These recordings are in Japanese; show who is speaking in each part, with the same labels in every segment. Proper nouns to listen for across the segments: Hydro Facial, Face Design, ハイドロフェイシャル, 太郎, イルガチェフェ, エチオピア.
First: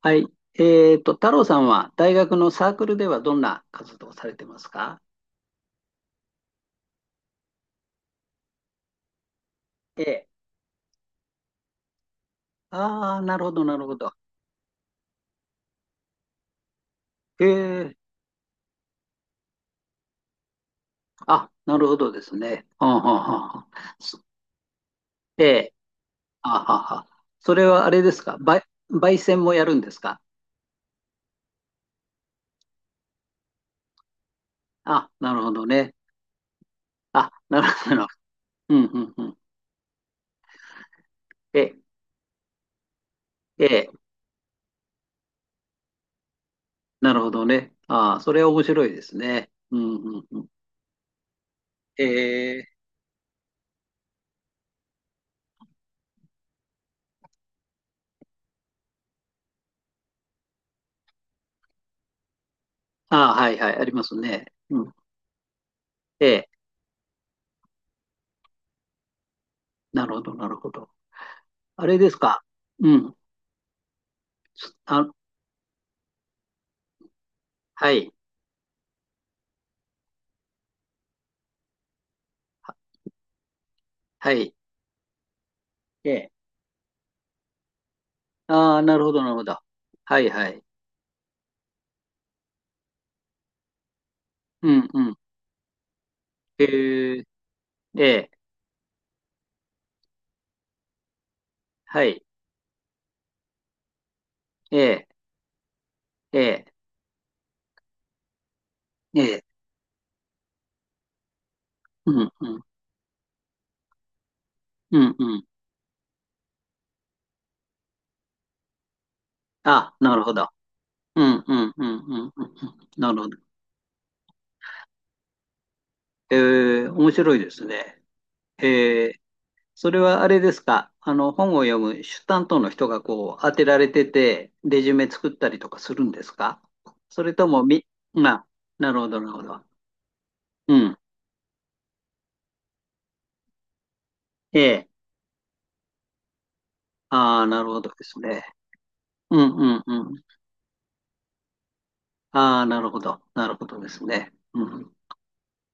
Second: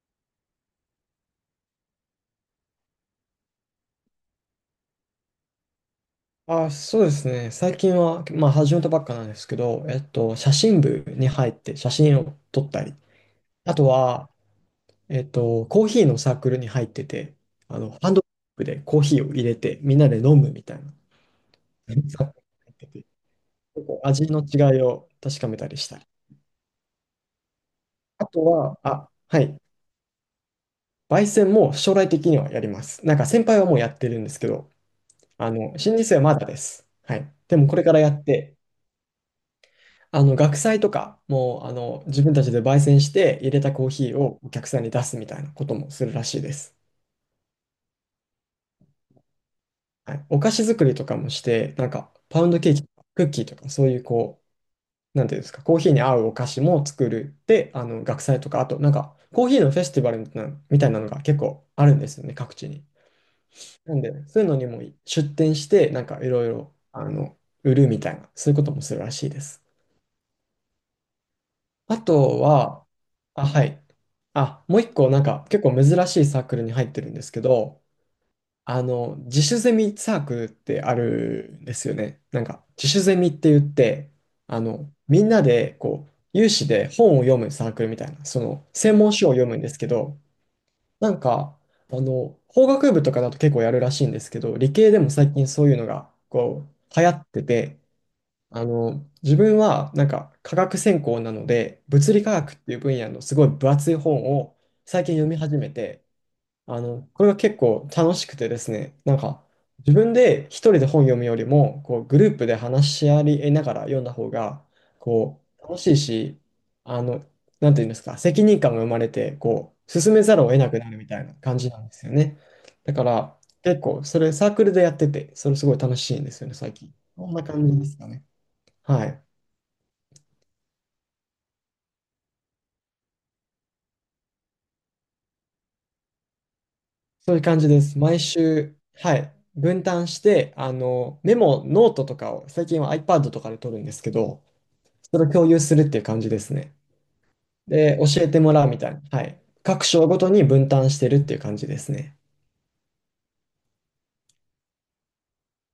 Speaker 1: はい。太郎さんは大学のサークルではどんな活動をされてますか？
Speaker 2: あ、そうですね。最近は、まあ、始めたばっかなんですけど、
Speaker 1: ええ。
Speaker 2: 写真部に入って写真を撮ったり、
Speaker 1: ああ、なるほど、
Speaker 2: あ
Speaker 1: なる
Speaker 2: と
Speaker 1: ほど。
Speaker 2: は、コーヒーのサークルに入ってて、
Speaker 1: ええ。
Speaker 2: ハンドドリップでコーヒーを入れて、みんなで飲むみたいな、
Speaker 1: あ、なるほ どで
Speaker 2: サークル
Speaker 1: す
Speaker 2: に
Speaker 1: ね。
Speaker 2: 入って
Speaker 1: はは
Speaker 2: て、
Speaker 1: はあは
Speaker 2: 結
Speaker 1: あ
Speaker 2: 構
Speaker 1: そ
Speaker 2: 味の違いを確
Speaker 1: え
Speaker 2: かめた
Speaker 1: え。
Speaker 2: りしたり。
Speaker 1: あはあはあ。それはあれです
Speaker 2: あ
Speaker 1: か
Speaker 2: と
Speaker 1: ば
Speaker 2: は、あ、
Speaker 1: 焙
Speaker 2: は
Speaker 1: 煎も
Speaker 2: い、
Speaker 1: やるんですか？
Speaker 2: 焙煎も将来的にはやります。なんか先輩はもうやってるんですけど、
Speaker 1: あ、なるほどね。
Speaker 2: 新入生はまだです。は
Speaker 1: あ、
Speaker 2: い。で
Speaker 1: なる
Speaker 2: もこれ
Speaker 1: ほ
Speaker 2: か
Speaker 1: ど。
Speaker 2: ら
Speaker 1: なるほ
Speaker 2: やって、
Speaker 1: ど。うん、うん、うん。
Speaker 2: 学祭とか、
Speaker 1: え
Speaker 2: もう、
Speaker 1: え、
Speaker 2: 自分たちで焙煎して入れた
Speaker 1: え
Speaker 2: コー
Speaker 1: え。
Speaker 2: ヒーをお客さんに出すみたいなこともするらしいです。
Speaker 1: なるほどね。ああ、それは面白いですね。うん、
Speaker 2: は
Speaker 1: うん、
Speaker 2: い。
Speaker 1: う
Speaker 2: お
Speaker 1: ん。
Speaker 2: 菓子作りとかもして、なんか、パウン
Speaker 1: え
Speaker 2: ド
Speaker 1: え。
Speaker 2: ケーキとか、クッキーとか、そういうこう、なんていうんですか、コーヒーに合うお菓子も作る。で、学祭とか、あと、なんか、コーヒーのフェスティバルみたいなのが結構あるんですよね、各地に。
Speaker 1: ああ、はい、はい。あり
Speaker 2: なん
Speaker 1: ま
Speaker 2: で、
Speaker 1: す
Speaker 2: そう
Speaker 1: ね。
Speaker 2: いうのに
Speaker 1: う
Speaker 2: も
Speaker 1: ん。
Speaker 2: 出店して、なんか、
Speaker 1: え
Speaker 2: いろ
Speaker 1: え。
Speaker 2: いろ、売るみたいな、そういうこともするらしいです。
Speaker 1: なるほど、なるほど。あれ
Speaker 2: あ
Speaker 1: です
Speaker 2: と
Speaker 1: か。
Speaker 2: は、
Speaker 1: うん。
Speaker 2: あ、はい。あ、もう一
Speaker 1: あ、
Speaker 2: 個なんか結構珍しいサークルに入ってるんですけど、
Speaker 1: はい。
Speaker 2: 自主ゼミサークルってあるんですよね。なんか自
Speaker 1: は
Speaker 2: 主ゼミって言って、
Speaker 1: はい。
Speaker 2: みんなでこ
Speaker 1: え
Speaker 2: う、
Speaker 1: え。
Speaker 2: 有志で本を読むサークルみたいな、その
Speaker 1: ああ、
Speaker 2: 専
Speaker 1: なるほ
Speaker 2: 門
Speaker 1: ど、な
Speaker 2: 書を
Speaker 1: るほ
Speaker 2: 読む
Speaker 1: ど。
Speaker 2: んですけ
Speaker 1: は
Speaker 2: ど、
Speaker 1: いはい。
Speaker 2: なんか、法学部とかだと結構やるらしいんですけど、
Speaker 1: う
Speaker 2: 理
Speaker 1: ん
Speaker 2: 系で
Speaker 1: う
Speaker 2: も
Speaker 1: ん。
Speaker 2: 最近そういうのが
Speaker 1: え
Speaker 2: こう、流行
Speaker 1: ー、
Speaker 2: ってて、
Speaker 1: ええ、
Speaker 2: 自分はなんか科学専攻なので、
Speaker 1: は
Speaker 2: 物
Speaker 1: い。
Speaker 2: 理科学っていう分野のすごい分厚い本を
Speaker 1: え
Speaker 2: 最
Speaker 1: え、
Speaker 2: 近読み始めて、
Speaker 1: ええ、
Speaker 2: これが結構楽しくてですね、なん
Speaker 1: ええ、
Speaker 2: か自分で一人で本読むよりも、こう
Speaker 1: う
Speaker 2: グル
Speaker 1: ん
Speaker 2: ー
Speaker 1: う
Speaker 2: プで
Speaker 1: ん、
Speaker 2: 話し合いながら読んだ方が、
Speaker 1: うんう
Speaker 2: こ
Speaker 1: ん。
Speaker 2: う楽しいし、あの、なんていうんですか、責任感が生まれて、こう
Speaker 1: あ、
Speaker 2: 進
Speaker 1: なる
Speaker 2: め
Speaker 1: ほ
Speaker 2: ざるを
Speaker 1: ど。
Speaker 2: 得なくなるみた
Speaker 1: う
Speaker 2: いな
Speaker 1: んう
Speaker 2: 感じ
Speaker 1: ん
Speaker 2: な
Speaker 1: う
Speaker 2: んで
Speaker 1: ん
Speaker 2: すよ
Speaker 1: うん
Speaker 2: ね。
Speaker 1: うん。うん。
Speaker 2: だか
Speaker 1: なるほど。
Speaker 2: ら結構それサークルでやってて、それすごい楽しいんで
Speaker 1: え
Speaker 2: すよね、最
Speaker 1: え、
Speaker 2: 近。
Speaker 1: 面
Speaker 2: こん
Speaker 1: 白い
Speaker 2: な
Speaker 1: です
Speaker 2: 感じです
Speaker 1: ね。
Speaker 2: かね。
Speaker 1: え
Speaker 2: は
Speaker 1: え、
Speaker 2: い。
Speaker 1: それはあれですか。本を読む主担当の人がこう、当てられてて、レジュメ作ったりとかするんですか？そ
Speaker 2: そ
Speaker 1: れ
Speaker 2: ういう
Speaker 1: と
Speaker 2: 感
Speaker 1: も
Speaker 2: じで
Speaker 1: み、
Speaker 2: す。毎
Speaker 1: まあ、
Speaker 2: 週、
Speaker 1: なるほ
Speaker 2: は
Speaker 1: ど、なる
Speaker 2: い。
Speaker 1: ほど。
Speaker 2: 分担して、
Speaker 1: うん。
Speaker 2: メモ、ノートとかを、最近は iPad とかで取るんですけど、
Speaker 1: ええ。
Speaker 2: それを共有するっていう感じですね。
Speaker 1: ああ、なるほどで
Speaker 2: で、
Speaker 1: す
Speaker 2: 教えて
Speaker 1: ね。
Speaker 2: もらうみたいな。は
Speaker 1: う
Speaker 2: い。
Speaker 1: んうん
Speaker 2: 各
Speaker 1: う
Speaker 2: 章ご
Speaker 1: ん。
Speaker 2: とに分担してるっていう感じですね。
Speaker 1: ああ、なるほど。なるほどですね。うん。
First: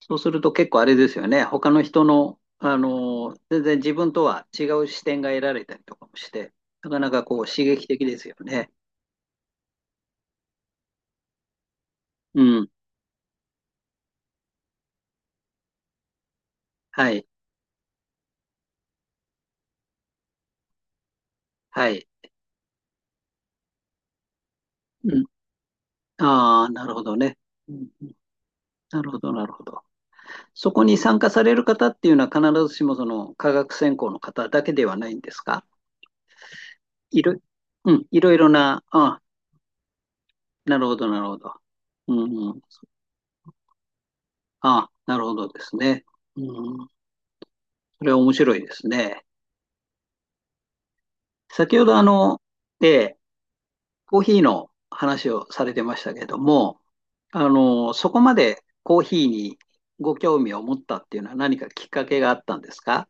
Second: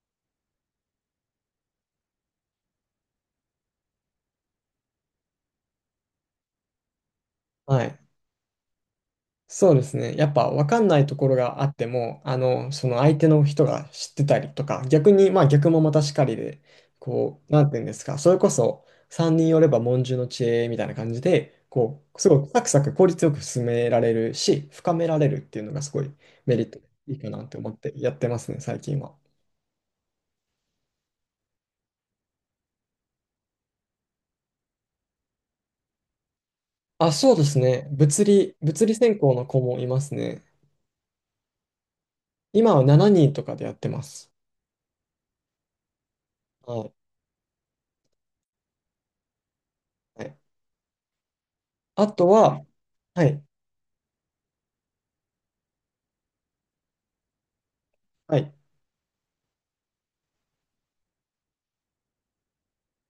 Speaker 1: そうすると結構あれですよね。他の人の、全然自分とは違う視点が得られたりとかもして、なかなかこう刺
Speaker 2: は
Speaker 1: 激
Speaker 2: い。
Speaker 1: 的ですよね。
Speaker 2: そうですね。やっぱ分かんないところがあっても、
Speaker 1: うん。
Speaker 2: その相手の人が知ってたりとか、逆に、まあ逆もまたしかりで、
Speaker 1: はい。
Speaker 2: こう、なんていうんですか、それこそ3人寄れば文殊の知恵みたいな感じで、
Speaker 1: は
Speaker 2: こ
Speaker 1: い。
Speaker 2: う、すごいサクサク効率よく進められるし、深め
Speaker 1: う
Speaker 2: ら
Speaker 1: ん。
Speaker 2: れるっていうのがすごいメリ
Speaker 1: あ
Speaker 2: ッ
Speaker 1: あ、
Speaker 2: ト、
Speaker 1: なるほ
Speaker 2: い
Speaker 1: ど
Speaker 2: いか
Speaker 1: ね。
Speaker 2: なって思
Speaker 1: う
Speaker 2: っ
Speaker 1: ん
Speaker 2: て
Speaker 1: う
Speaker 2: や
Speaker 1: ん。
Speaker 2: ってますね、最近
Speaker 1: なる
Speaker 2: は。
Speaker 1: ほど、なるほど。そこに参加される方っていうのは必ずしもその科学専攻の方だけではないんですか？
Speaker 2: あ、
Speaker 1: い
Speaker 2: そ
Speaker 1: ろ、
Speaker 2: うですね。
Speaker 1: うん、い
Speaker 2: 物
Speaker 1: ろいろ
Speaker 2: 理、
Speaker 1: な、
Speaker 2: 物理専
Speaker 1: あ、
Speaker 2: 攻の子もいますね。
Speaker 1: なるほど、なるほど。うんうん。
Speaker 2: 今は7人とかでやってます。
Speaker 1: あ、なるほどですね。
Speaker 2: は
Speaker 1: うん。
Speaker 2: い。
Speaker 1: それは面白いですね。
Speaker 2: はい、
Speaker 1: 先ほど
Speaker 2: あとは、
Speaker 1: ええ、
Speaker 2: はい。
Speaker 1: コーヒーの話をされてましたけども、そこま
Speaker 2: はい、
Speaker 1: でコーヒーにご興味を持ったっていうのは何かきっかけがあったんですか？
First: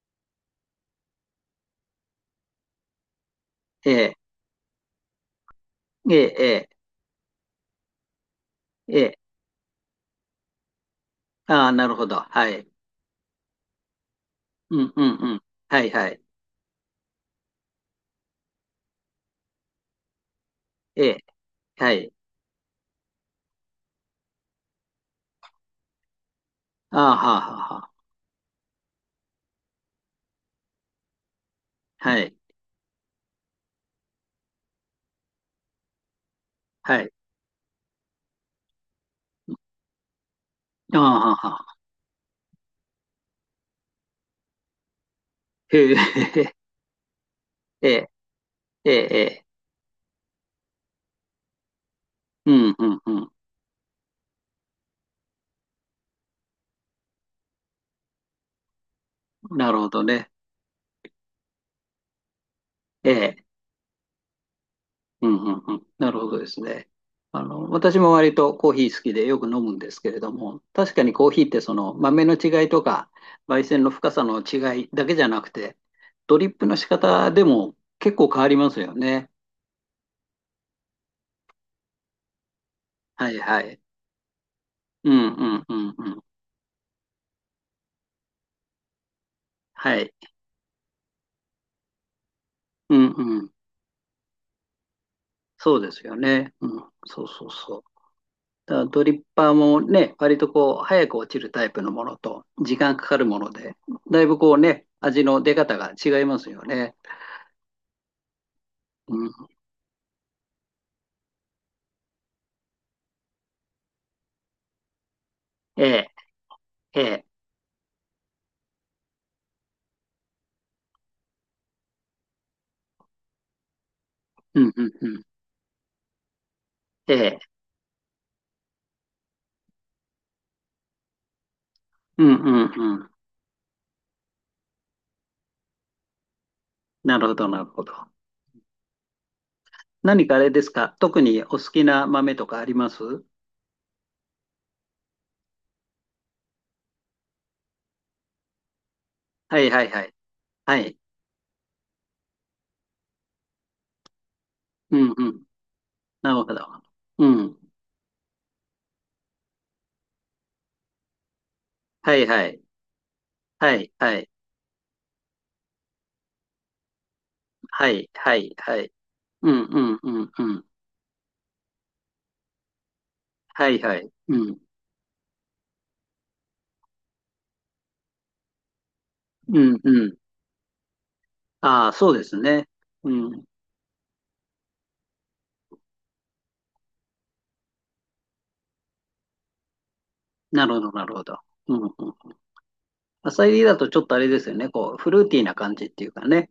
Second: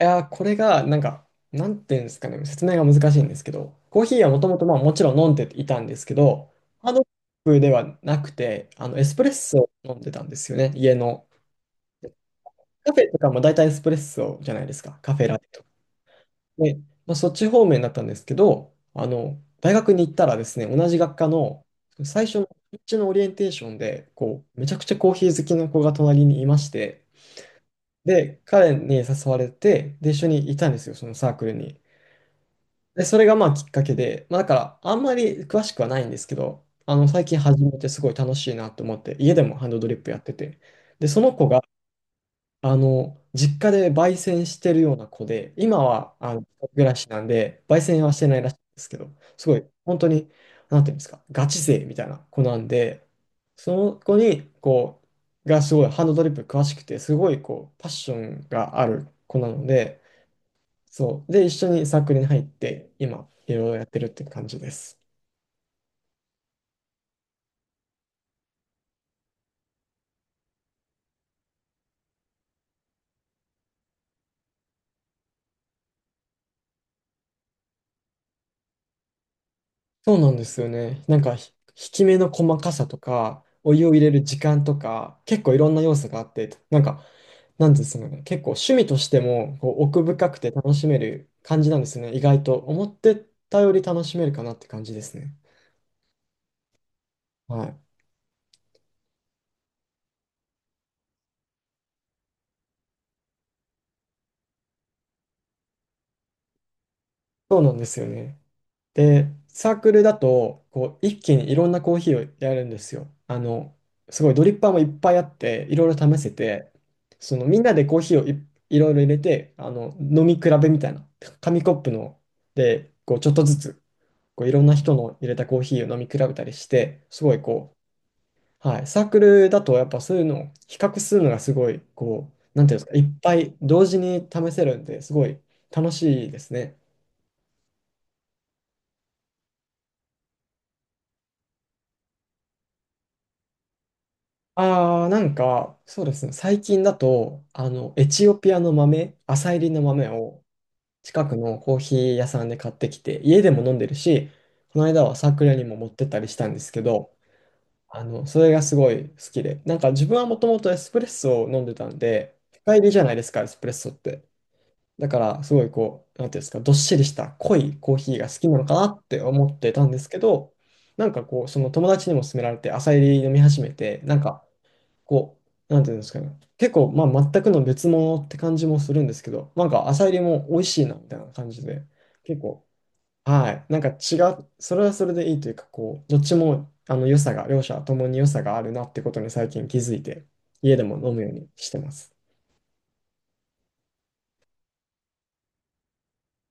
Speaker 2: いやー、これが、なんか、なんていうんですかね、説明が難しいんですけど、
Speaker 1: え
Speaker 2: コー
Speaker 1: え、
Speaker 2: ヒーはもともと、まあ、もちろん飲んでいたんです
Speaker 1: え
Speaker 2: け
Speaker 1: え、え
Speaker 2: ど、
Speaker 1: え、
Speaker 2: ハードコップではなくて、
Speaker 1: え
Speaker 2: エス
Speaker 1: え。
Speaker 2: プレッソを飲んでたんですよね、家の。
Speaker 1: ああ、なるほど。はい。
Speaker 2: カフェとかも大体エスプレッソじゃないで
Speaker 1: う
Speaker 2: す
Speaker 1: ん
Speaker 2: か、
Speaker 1: うん
Speaker 2: カフェ
Speaker 1: う
Speaker 2: ラ
Speaker 1: ん。
Speaker 2: テとか。
Speaker 1: はいはい。
Speaker 2: で、まあ、そっち方面だったんですけど、大学に行ったらですね、同じ
Speaker 1: え
Speaker 2: 学
Speaker 1: え、
Speaker 2: 科の
Speaker 1: はい。
Speaker 2: 最初の、うちのオリエンテーションで、こう、めちゃくちゃコーヒー好きな子が隣にいまし
Speaker 1: あ
Speaker 2: て、
Speaker 1: あ、はあはあはあ。
Speaker 2: で、彼に誘われて、で、一緒にいたんですよ、そのサークルに。
Speaker 1: はい。
Speaker 2: で、それがまあきっかけで、まあだからあんまり詳しくはないんですけど、あ
Speaker 1: は
Speaker 2: の
Speaker 1: い。
Speaker 2: 最近始めてすごい楽しいなと思って、家でもハンドドリップやってて、
Speaker 1: ああ、
Speaker 2: で、そ
Speaker 1: は
Speaker 2: の
Speaker 1: あ
Speaker 2: 子
Speaker 1: は
Speaker 2: が
Speaker 1: あ。
Speaker 2: あの実家で焙煎してるような子で、今
Speaker 1: へえ、
Speaker 2: はあの一
Speaker 1: え
Speaker 2: 人暮らしなんで、焙
Speaker 1: え、
Speaker 2: 煎はしてないらしいんです
Speaker 1: ええ、え
Speaker 2: けど、
Speaker 1: え。
Speaker 2: すごい本当に、なんていうんですか、ガチ勢みたいな子
Speaker 1: う
Speaker 2: なん
Speaker 1: ん、うん、
Speaker 2: で、
Speaker 1: うん。
Speaker 2: その子にこう、がすごいハンドドリップ詳しくて、すごいこう、パッションがある子なの
Speaker 1: なるほ
Speaker 2: で、
Speaker 1: どね。
Speaker 2: そう。で、一緒にサークルに入って、
Speaker 1: え
Speaker 2: 今、
Speaker 1: え。
Speaker 2: いろいろやってるって感じです。
Speaker 1: うん、うん、うん。なるほどですね。私も割とコーヒー好きでよく飲むんですけれども、確かにコーヒーってその豆の違いとか、焙煎の深さの違いだけじゃなくて、ドリップの仕方でも結構変わりますよね。
Speaker 2: そうなんですよね。なんか、引き目の細かさと
Speaker 1: はい、
Speaker 2: か、
Speaker 1: は
Speaker 2: お
Speaker 1: い。
Speaker 2: 湯を入れる時間と
Speaker 1: う
Speaker 2: か、
Speaker 1: ん、
Speaker 2: 結
Speaker 1: う
Speaker 2: 構い
Speaker 1: ん、
Speaker 2: ろ
Speaker 1: う
Speaker 2: んな
Speaker 1: ん、
Speaker 2: 要素
Speaker 1: う
Speaker 2: が
Speaker 1: ん。
Speaker 2: あって、なんか、なんですかね、結構趣味としてもこう
Speaker 1: は
Speaker 2: 奥
Speaker 1: い。
Speaker 2: 深くて楽しめる感じなんですね。意外と思っ
Speaker 1: うん、
Speaker 2: て
Speaker 1: うん。
Speaker 2: たより楽しめるかなって感じですね。
Speaker 1: そうですよね。うん、そうそう
Speaker 2: は
Speaker 1: そ
Speaker 2: い。
Speaker 1: う。だからドリッパーもね、割とこう、早く落ちるタイプのものと、時間かかるもので、だいぶこうね、味の出方が違いますよね。
Speaker 2: そうなんですよね。
Speaker 1: う
Speaker 2: で、
Speaker 1: ん、
Speaker 2: サークルだと、こう、一気にいろんなコーヒーをやるんですよ。すごいドリッパーもいっぱいあって、い
Speaker 1: え
Speaker 2: ろい
Speaker 1: え、
Speaker 2: ろ試せて、
Speaker 1: ええ、
Speaker 2: そのみんなでコーヒーをいろいろ入れて、飲み比べみたいな、紙コップので、こう、ちょっとずつ、こう、い
Speaker 1: う
Speaker 2: ろん
Speaker 1: ん
Speaker 2: な
Speaker 1: うん
Speaker 2: 人
Speaker 1: う
Speaker 2: の
Speaker 1: ん、
Speaker 2: 入れたコーヒーを飲み比べたりして、
Speaker 1: え
Speaker 2: すご
Speaker 1: え、
Speaker 2: いこう、はい、サークルだとやっぱそういうのを比較するのがすごい、
Speaker 1: う
Speaker 2: こ
Speaker 1: んう
Speaker 2: う、
Speaker 1: ん
Speaker 2: なんていうんです
Speaker 1: う
Speaker 2: か、いっ
Speaker 1: ん。
Speaker 2: ぱい同時に試せるんで、すごい楽しいですね。
Speaker 1: なるほど、なるほど。何かあれですか、特にお好きな豆とかありますは？
Speaker 2: ああ、なんか、そうですね。最近だと、エチオピアの豆、朝
Speaker 1: いは
Speaker 2: 入
Speaker 1: い
Speaker 2: り
Speaker 1: は
Speaker 2: の豆
Speaker 1: い。
Speaker 2: を
Speaker 1: はい。
Speaker 2: 近くのコーヒー屋さんで買ってきて、家でも飲んでるし、この
Speaker 1: う
Speaker 2: 間
Speaker 1: ん
Speaker 2: は
Speaker 1: う
Speaker 2: サー
Speaker 1: ん。
Speaker 2: クルにも持ってったり
Speaker 1: な
Speaker 2: し
Speaker 1: るほ
Speaker 2: たんで
Speaker 1: ど。
Speaker 2: すけど、
Speaker 1: うん。
Speaker 2: それがすごい好きで、なんか自分はもともとエスプレッソを飲んでたん
Speaker 1: はい
Speaker 2: で、
Speaker 1: はい。
Speaker 2: 深入りじゃないですか、エスプレッ
Speaker 1: は
Speaker 2: ソ
Speaker 1: い
Speaker 2: っ
Speaker 1: は
Speaker 2: て。
Speaker 1: い。
Speaker 2: だから、すごいこう、なんていうんですか、どっしりした濃い
Speaker 1: は
Speaker 2: コー
Speaker 1: い
Speaker 2: ヒーが
Speaker 1: は
Speaker 2: 好き
Speaker 1: い
Speaker 2: なのか
Speaker 1: は
Speaker 2: な
Speaker 1: い。
Speaker 2: って思
Speaker 1: う
Speaker 2: っ
Speaker 1: ん
Speaker 2: て
Speaker 1: う
Speaker 2: たんで
Speaker 1: ん
Speaker 2: す
Speaker 1: う
Speaker 2: け
Speaker 1: んう
Speaker 2: ど、
Speaker 1: ん。
Speaker 2: なんかこう、その友達にも勧められて、朝入り飲み始
Speaker 1: は
Speaker 2: め
Speaker 1: いは
Speaker 2: て、
Speaker 1: い。
Speaker 2: なん
Speaker 1: う
Speaker 2: か、
Speaker 1: ん。
Speaker 2: こう、なんていうんですかね。結構、まあ、全くの別物って感じもするんですけど、
Speaker 1: う
Speaker 2: なん
Speaker 1: ん
Speaker 2: か浅
Speaker 1: う
Speaker 2: 入
Speaker 1: ん。
Speaker 2: りも美味しいな、みたいな感じで、
Speaker 1: ああ、そうです
Speaker 2: 結構、
Speaker 1: ね。うん。
Speaker 2: はい。なんか違う、それはそれでいいというか、こう、どっちも、良さが、両者ともに良さがあるなってことに最近気づいて、
Speaker 1: なる
Speaker 2: 家
Speaker 1: ほ
Speaker 2: で
Speaker 1: ど、
Speaker 2: も
Speaker 1: なる
Speaker 2: 飲
Speaker 1: ほ
Speaker 2: むよう
Speaker 1: ど。
Speaker 2: にし
Speaker 1: う
Speaker 2: て
Speaker 1: んう
Speaker 2: ます。
Speaker 1: ん。浅煎りだとちょっとあれですよね。こう、フルーティーな感じっていうかね。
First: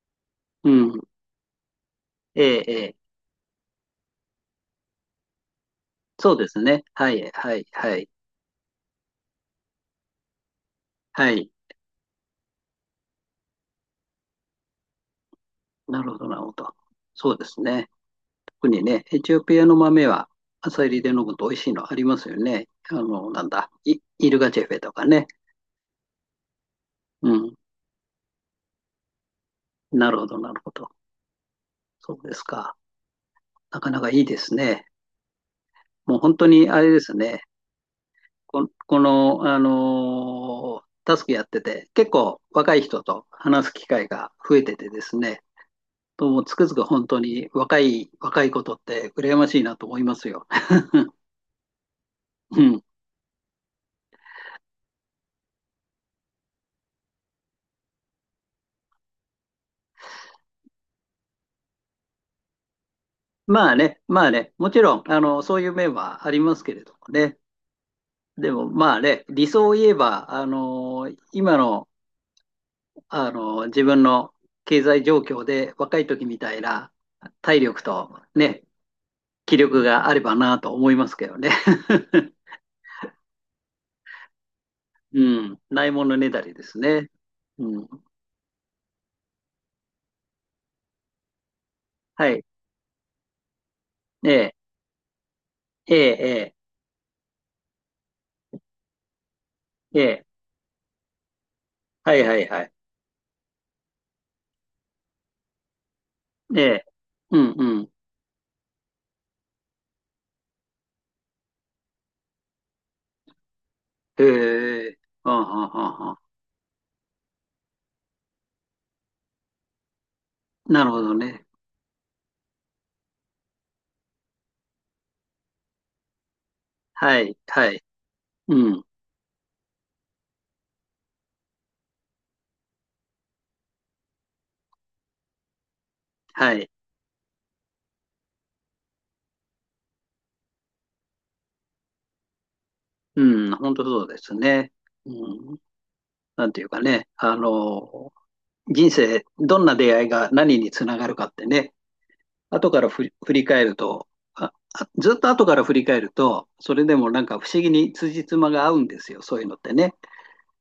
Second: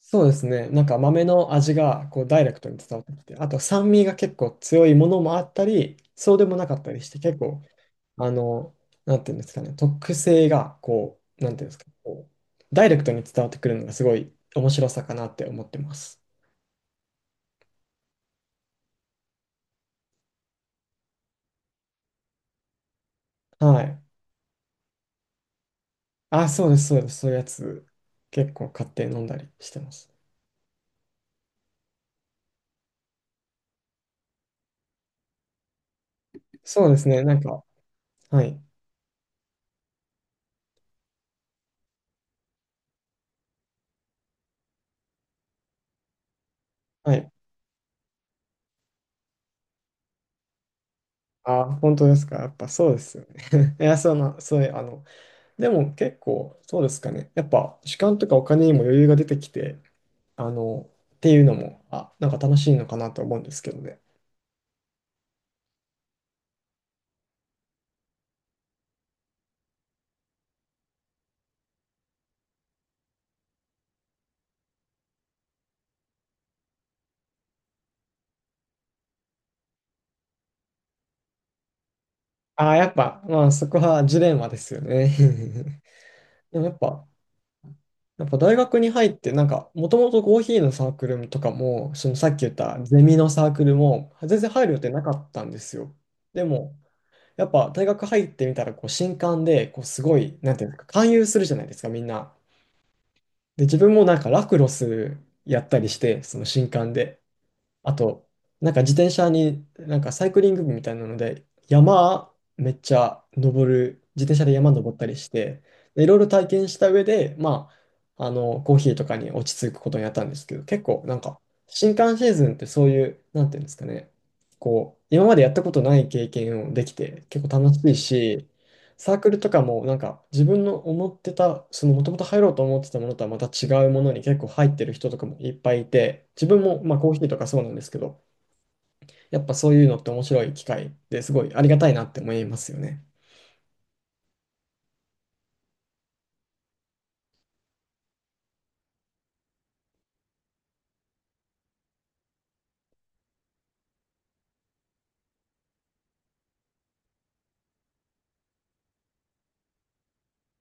Speaker 2: そうですね。
Speaker 1: う
Speaker 2: なんか
Speaker 1: ん。
Speaker 2: 豆の味がこうダ
Speaker 1: え
Speaker 2: イレク
Speaker 1: え、
Speaker 2: トに
Speaker 1: え
Speaker 2: 伝
Speaker 1: え。
Speaker 2: わってきて、あと酸味が結構強いものもあったり、
Speaker 1: そ
Speaker 2: そ
Speaker 1: う
Speaker 2: うで
Speaker 1: で
Speaker 2: も
Speaker 1: す
Speaker 2: なかっ
Speaker 1: ね。
Speaker 2: たり
Speaker 1: は
Speaker 2: して、
Speaker 1: い、
Speaker 2: 結
Speaker 1: は
Speaker 2: 構
Speaker 1: い、はい。
Speaker 2: あの、なんていうんですかね、特性が、こ
Speaker 1: は
Speaker 2: う、
Speaker 1: い。
Speaker 2: なんていうんですか、こう、ダイレクトに伝わってくるのがすごい面白さかなって思ってま
Speaker 1: なるほ
Speaker 2: す。
Speaker 1: ど、なるほど。そうですね。特にね、エチオピアの豆は朝煎りで飲むと美味しいのありますよね。なんだ、
Speaker 2: は
Speaker 1: イ、
Speaker 2: い。
Speaker 1: イルガチェフェとかね。
Speaker 2: あ、そうです、そうです、
Speaker 1: う
Speaker 2: そういうや
Speaker 1: ん。
Speaker 2: つ、結構買って飲んだりしてま
Speaker 1: な
Speaker 2: す。
Speaker 1: るほど、なるほど。そうですか。なかなかいいですね。もう本当にあ
Speaker 2: そ
Speaker 1: れ
Speaker 2: うで
Speaker 1: で
Speaker 2: す
Speaker 1: す
Speaker 2: ね、な
Speaker 1: ね。
Speaker 2: んか、はい、
Speaker 1: こ、この、あのータスクやってて、結構若い人と話す機会が増えててですね、ともつくづく本
Speaker 2: は
Speaker 1: 当
Speaker 2: い。
Speaker 1: に若い、若いことって羨ましいなと思いますよ。
Speaker 2: あ、本当ですか、やっ
Speaker 1: う
Speaker 2: ぱ
Speaker 1: ん。
Speaker 2: そうですよね。いや、そういう、でも結構、そうですかね、やっぱ、時間とかお金にも余裕が出てきて、あの、っていうのも、あ、なんか楽しいのかなと思うんですけ
Speaker 1: まあ
Speaker 2: ど
Speaker 1: ね、
Speaker 2: ね。
Speaker 1: まあね、もちろん、そういう面はありますけれどもね。でもまあね、理想を言えば、あの今の、あの自分の経済状況で若い時みたいな体力とね、気力があればなと思いますけどね。
Speaker 2: ああ、やっぱ、まあそこはジレンマですよね。
Speaker 1: うん。ないものねだ り
Speaker 2: で
Speaker 1: で
Speaker 2: もや
Speaker 1: す
Speaker 2: っぱ、
Speaker 1: ね。うん。
Speaker 2: やっぱ大学に入って、なんか、もともとコーヒーのサークルとかも、そのさ
Speaker 1: は
Speaker 2: っき
Speaker 1: い。
Speaker 2: 言ったゼミのサークルも、
Speaker 1: え
Speaker 2: 全然
Speaker 1: え、
Speaker 2: 入る予定なかったんですよ。
Speaker 1: え
Speaker 2: で
Speaker 1: え、
Speaker 2: も、やっぱ大学入ってみたら、こう、新歓で、こう、
Speaker 1: え
Speaker 2: す
Speaker 1: え、え
Speaker 2: ご
Speaker 1: え。
Speaker 2: い、なんていうのか、勧誘するじゃないですか、みん
Speaker 1: はい
Speaker 2: な。
Speaker 1: はいはい。
Speaker 2: で、自分もなんか、ラクロスやったりして、その
Speaker 1: え
Speaker 2: 新
Speaker 1: え。
Speaker 2: 歓で。
Speaker 1: うんうん。
Speaker 2: あと、なんか自転車に、なんかサイクリング部みたいなので、山めっちゃ登る、
Speaker 1: へ
Speaker 2: 自転車で山登っ
Speaker 1: え。
Speaker 2: たりし
Speaker 1: あ
Speaker 2: て、でい
Speaker 1: あ
Speaker 2: ろい
Speaker 1: あ
Speaker 2: ろ体験した上で、まあ、コーヒーとかに落ち着くことになったんですけど、
Speaker 1: あ、
Speaker 2: 結
Speaker 1: なるほ
Speaker 2: 構
Speaker 1: ど
Speaker 2: なんか、
Speaker 1: ね。
Speaker 2: 新刊シーズンってそういう、なんていうんですかね、こう、今までやったことない経験をでき
Speaker 1: は
Speaker 2: て、
Speaker 1: い、
Speaker 2: 結構
Speaker 1: は
Speaker 2: 楽
Speaker 1: い。
Speaker 2: しいし、
Speaker 1: うん。
Speaker 2: サークルとかもなんか自分の思ってた、そのもともと入ろうと思ってたものとはまた違うものに結構入ってる人とかもいっぱいいて、自
Speaker 1: は
Speaker 2: 分
Speaker 1: い。
Speaker 2: もまあコーヒーとかそうなんですけど、やっぱそういうのって面白い機会ですごいありがたいなって思いますよね。
Speaker 1: うん。本当そうですね。うん。なんていうかね。人生、どんな出会いが何につながるかってね。後から振り返ると、ずっと後から振り返ると、それでもなんか不思議に辻褄が合うんですよ。そういうのってね。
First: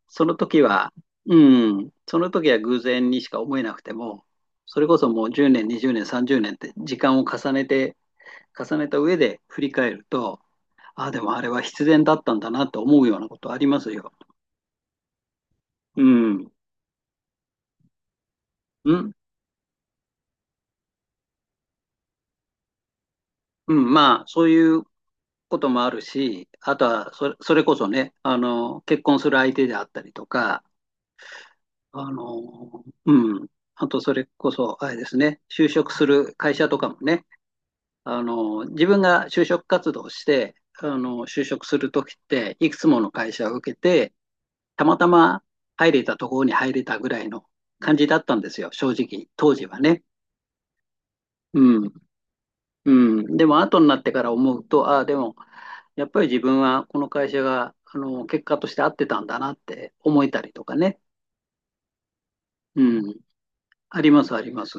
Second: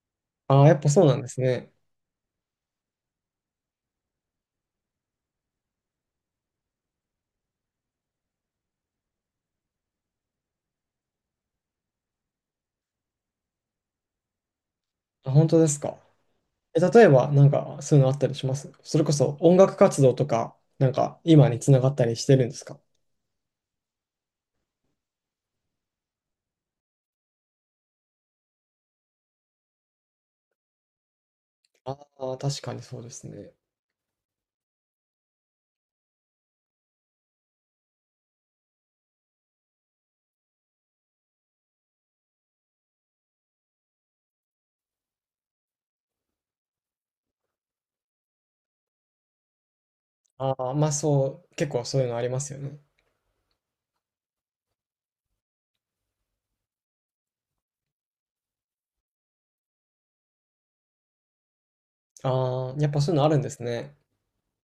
Speaker 1: その時
Speaker 2: ああ、やっぱ
Speaker 1: は、
Speaker 2: そうなんですね。
Speaker 1: うん、その時は偶然にしか思えなくても、それこそもう10年、20年、30年って時間を重ねて、重ねた上で振り返ると、ああ、でもあれは必然だったんだなと思うようなことありますよ。
Speaker 2: あ、本当ですか。
Speaker 1: うん。
Speaker 2: え、例えば、なんか、そういうのあったりします、
Speaker 1: う
Speaker 2: それこ
Speaker 1: ん。
Speaker 2: そ音楽活動とか、なんか、今につながったりしてるんですか？
Speaker 1: うん。まあ、そういうこともあるし、あとはそれ、それこそね、結婚する相手であったりとか、
Speaker 2: あ
Speaker 1: あ
Speaker 2: あー、確かに
Speaker 1: の、
Speaker 2: そうです
Speaker 1: うん。
Speaker 2: ね。
Speaker 1: あと、それこそ、あれですね、就職する会社とかもね、自分が就職活動して、就職するときって、いくつもの会社を受けて、たまたま入れたところに入れたぐらいの感じだったんですよ、正直、当時はね。
Speaker 2: ああ、まあそう、結構
Speaker 1: うん。
Speaker 2: そういうのありますよね。
Speaker 1: うん。でも、後になってから思うと、ああ、でも、やっぱり自分はこの会社が、結果として合ってたんだなって思えたりとかね。
Speaker 2: ああ、やっぱ
Speaker 1: う
Speaker 2: そ
Speaker 1: ん。
Speaker 2: ういうのあるんですね。
Speaker 1: あります、あります。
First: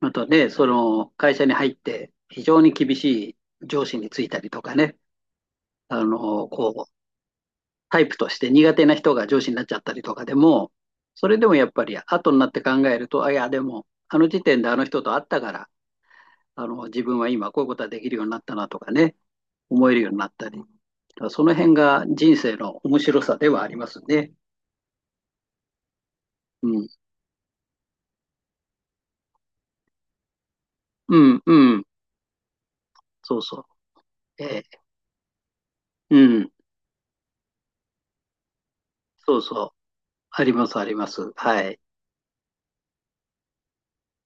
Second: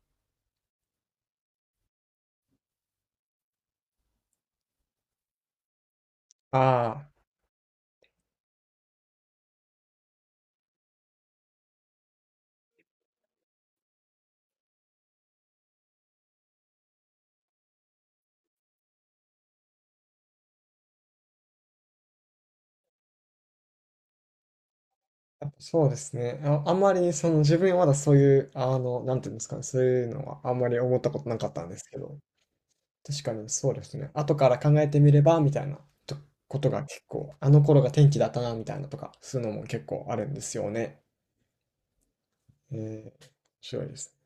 Speaker 1: またね、その、会社に入って、非常に厳しい上司についたりとかね。あの、こう、
Speaker 2: ああ、
Speaker 1: タイプとして苦手な人が上司になっちゃったりとかでも、それでもやっぱり後になって考えると、あ、いや、でも、あの時点であの人と会ったから、自分は今こういうことができるようになったなとかね、思えるようになったり。その辺が人生の面白さではありますね。
Speaker 2: やっぱそうですね。あ、
Speaker 1: う
Speaker 2: あん
Speaker 1: ん。
Speaker 2: まりその自分はまだそういう、なんていうんですかね、そういうのはあんまり思った
Speaker 1: う
Speaker 2: ことな
Speaker 1: ん、
Speaker 2: かっ
Speaker 1: う
Speaker 2: たんで
Speaker 1: ん。
Speaker 2: すけど、確か
Speaker 1: そう
Speaker 2: に
Speaker 1: そ
Speaker 2: そうですね。後
Speaker 1: う。
Speaker 2: か
Speaker 1: え
Speaker 2: ら考
Speaker 1: え
Speaker 2: えてみれば、みたいなと
Speaker 1: うん。
Speaker 2: ことが結構、あの頃が天気だったな、みたいなとか、そ
Speaker 1: そ
Speaker 2: う
Speaker 1: う
Speaker 2: いうのも
Speaker 1: そう。
Speaker 2: 結構あるんで
Speaker 1: あり
Speaker 2: す
Speaker 1: ま
Speaker 2: よ
Speaker 1: す、あり
Speaker 2: ね。
Speaker 1: ます。はい。
Speaker 2: えー、面白いです。